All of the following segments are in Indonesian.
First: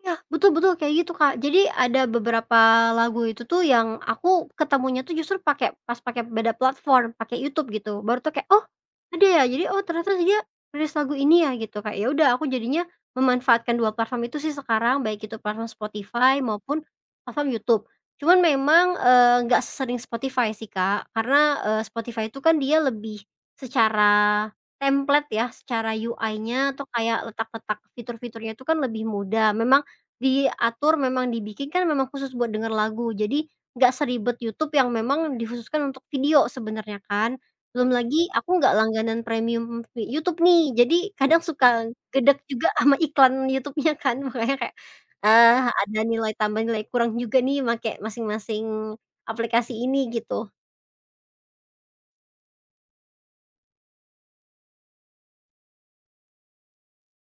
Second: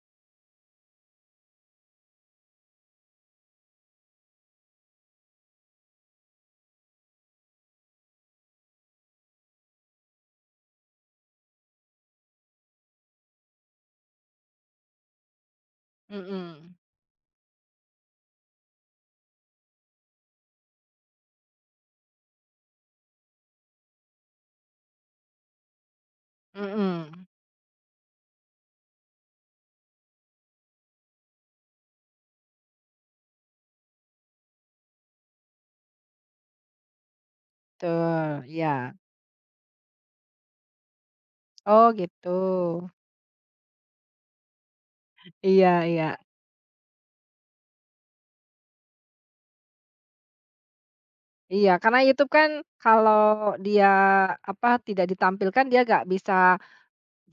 Nah, betul betul, kayak gitu, Kak. Jadi, ada beberapa lagu itu tuh yang aku ketemunya tuh justru pakai pas pakai beda platform, pakai YouTube, gitu. Baru tau, kayak, "Oh, ada ya? Jadi, oh ternyata dia rilis lagu ini, ya?" gitu. Kayak ya udah, aku jadinya memanfaatkan dua platform itu sih sekarang, baik itu platform Spotify, Mhm. maupun platform YouTube. Cuman memang, eee, nggak sesering Spotify sih Kak, karena, eee, Spotify tuh kan dia lebih secara templat ya, secara UI-nya, atau Mhm. kayak letak-letak fitur-fiturnya tuh kan lebih mudah, memang diatur, memang dibikin kan memang khusus buat denger lagu, jadi, nggak seribet YouTube yang memang dikhususkan untuk video, sebenernya, kan? Belum lagi Betul, aku nggak iya. langganan premium YouTube nih, jadi kadang suka Oh, gitu. gedek juga sama iklan YouTube-nya kan, makanya kayak, eee, Iya ada iya. nilai tambah, nilai kurang juga nih, makai masing-masing aplikasi ini, gitu. Iya, karena YouTube kan kalo dia, apa, tidak ditampilkan dia nggak bisa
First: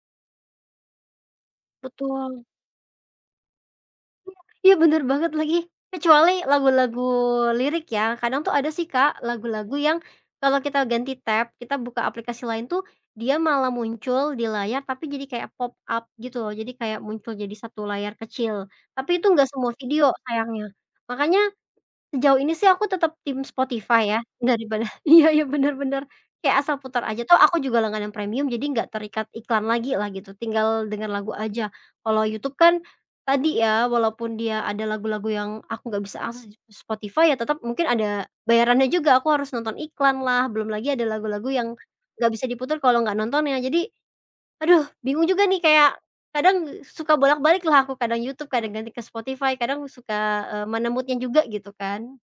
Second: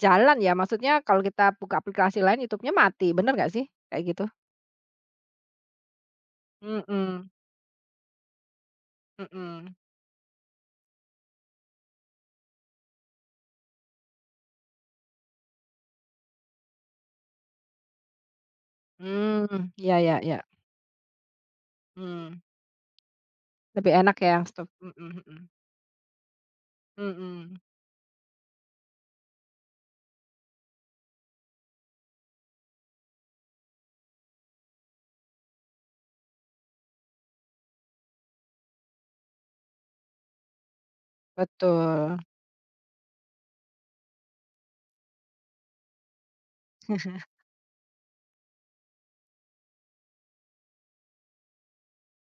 jalan ya. Maksudnya kalau kita buka aplikasi lain Betul. YouTube-nya mati. Bener nggak sih, kayak gitu? Iya! Ya, bener banget lagi. Kecuali lagu-lagu Mhm. lirik ya, kadang tuh ada sih Kak, lagu-lagu Mhm. yang kalau kita ganti tab, kita buka aplikasi lain tuh dia malah muncul di layar tapi jadi kayak pop-up, gitu loh. Jadi kayak muncul jadi 1 layar kecil tapi itu nggak semua Hmm, ya video, ya ya. sayangnya. Makanya sejauh Hmm. ini sih aku tetap tim Lebih Spotify enak ya, ya, yang stop daripada mhm iya mhm. iya, benar benar, kayak asal putar aja, toh aku Mhm. juga langganan premium, jadi nggak terikat iklan lagi lah gitu, tinggal denger lagu aja. Kalau YouTube kan, tadi ya, walaupun dia ada lagu-lagu yang aku nggak bisa akses di ss Spotify, ya tetep mungkin ada bayarannya juga, aku harus nonton iklan lah, belum lagi ada lagu-lagu yang Betul. nggak bisa diputar kalo nggak nontonnya. Jadi aduh bingung juga nih kayak kadang suka bolak-balik lah aku, kadang YouTube, kadang ganti ke Spotify, kadang suka, eee, mana mood-nya juga, gitu kan.